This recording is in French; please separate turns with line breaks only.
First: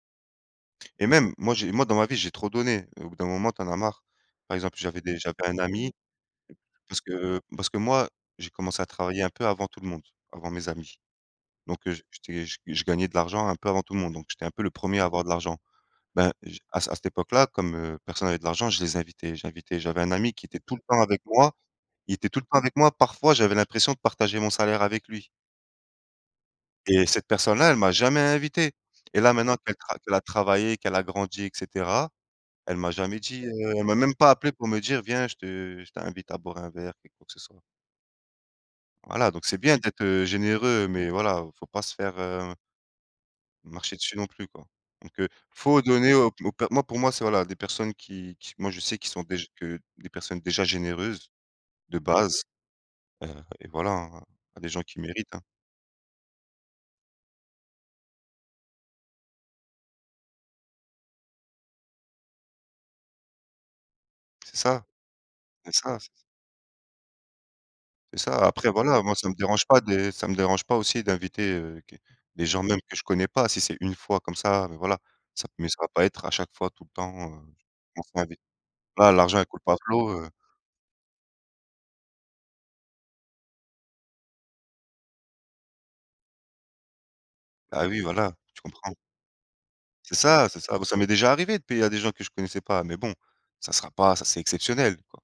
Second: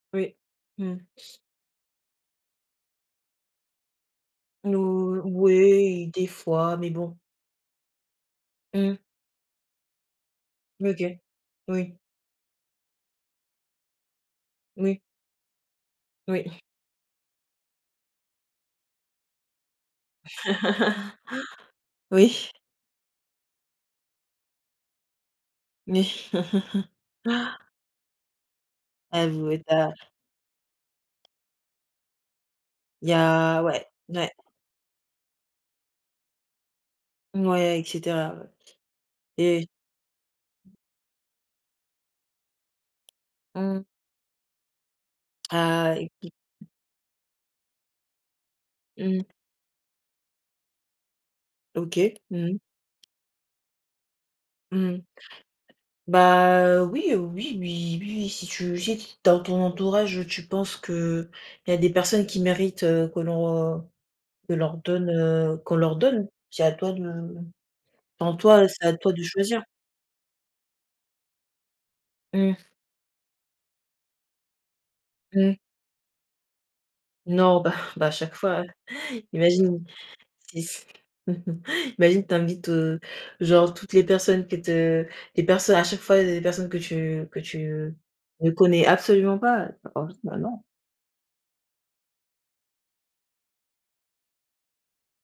Oui, mmh.
Et même, moi, j'ai moi, dans ma vie, j'ai trop donné. Au bout d'un moment, tu en as marre. Par exemple, j'avais des
Nous
j'avais un ami,
oui, des fois, mais
parce
bon.
que parce que moi, j'ai commencé à
Mmh.
travailler un peu avant tout le monde, avant mes amis,
OK,
donc heu,
oui.
j'é j'étais, je gagnais de l'argent un peu avant tout le monde, donc j'étais un peu le
Oui.
1er à avoir de l'argent. Ben
Oui.
je à à cette époque-là, comme, heu, personne n'avait de l'argent, je les invitais, j'invitais, j'avais un ami qui était tout le temps avec moi, il était tout le
Oui.
temps avec moi, parfois j'avais l'impression de partager mon salaire avec lui
Mais
et cette personne-là, elle m'a jamais invité, et là, maintenant qu'elle tra
[unintelligible]
qu'elle a travaillé, qu'elle a grandi, et cetera, elle m'a
Il y
jamais dit, heu,
a
elle
ouais,
m'a même
ouais.
pas appelé pour me dire: «Viens, je te je t'invite à boire un verre, quelque quoi que ce soit»
Mouais, et cetera, ouais,
Voilà, donc c'est
et
bien d'être, heu, généreux, mais voilà, il faut pas se faire, heu
Mmh.
marcher dessus non plus, quoi, donc heu, faut
Ah.
donner aux
[unintelligible]
p aux per moi pour moi c'est voilà des personnes qui qui, moi je sais qu'ils
Mmh.
sont déjà que des personnes déjà généreuses de
OK,
base,
mmh.
heu, et voilà hein à des gens
Mmh
qui
mh.
méritent, hein.
Bah heu, oui, heu, oui, oui, oui, oui, si tu si t dans ton entourage, tu penses qu'il y a des personnes qui méritent, heu, que l'on que
C'est
leur
ça,
donne, heu,
c'est
qu'on leur
ça, c'est
donne, c'est à toi de
C'est
enfin,
ça.
en toi
Après
c'est à
voilà,
toi
moi
de
ça me
choisir.
dérange pas de ça me dérange pas aussi d'inviter, heu, que, des
Mmh.
gens même que je connais pas si c'est 1 fois comme ça, mais voilà, ça
Mmh.
me mais ça va pas être à chaque fois tout le temps, heu,.
Non, bah bah, à chaque
[unintelligible]
fois, heu,
Voilà l'argent il coule pas à
imagine
flots, heu
sis imagine, tu invites, heu, genre toutes les personnes que te les personnes à chaque fois les personnes que tu que
Bah
tu
oui, voilà,
ne
tu
connais
comprends.
absolument pas pas
C'est
envie, bah
ça, c'est
non.
ça bah, ça m'est déjà arrivé de payer à des gens que je connaissais pas, mais bon, ça sera pas, ça c'est exceptionnel, quoi.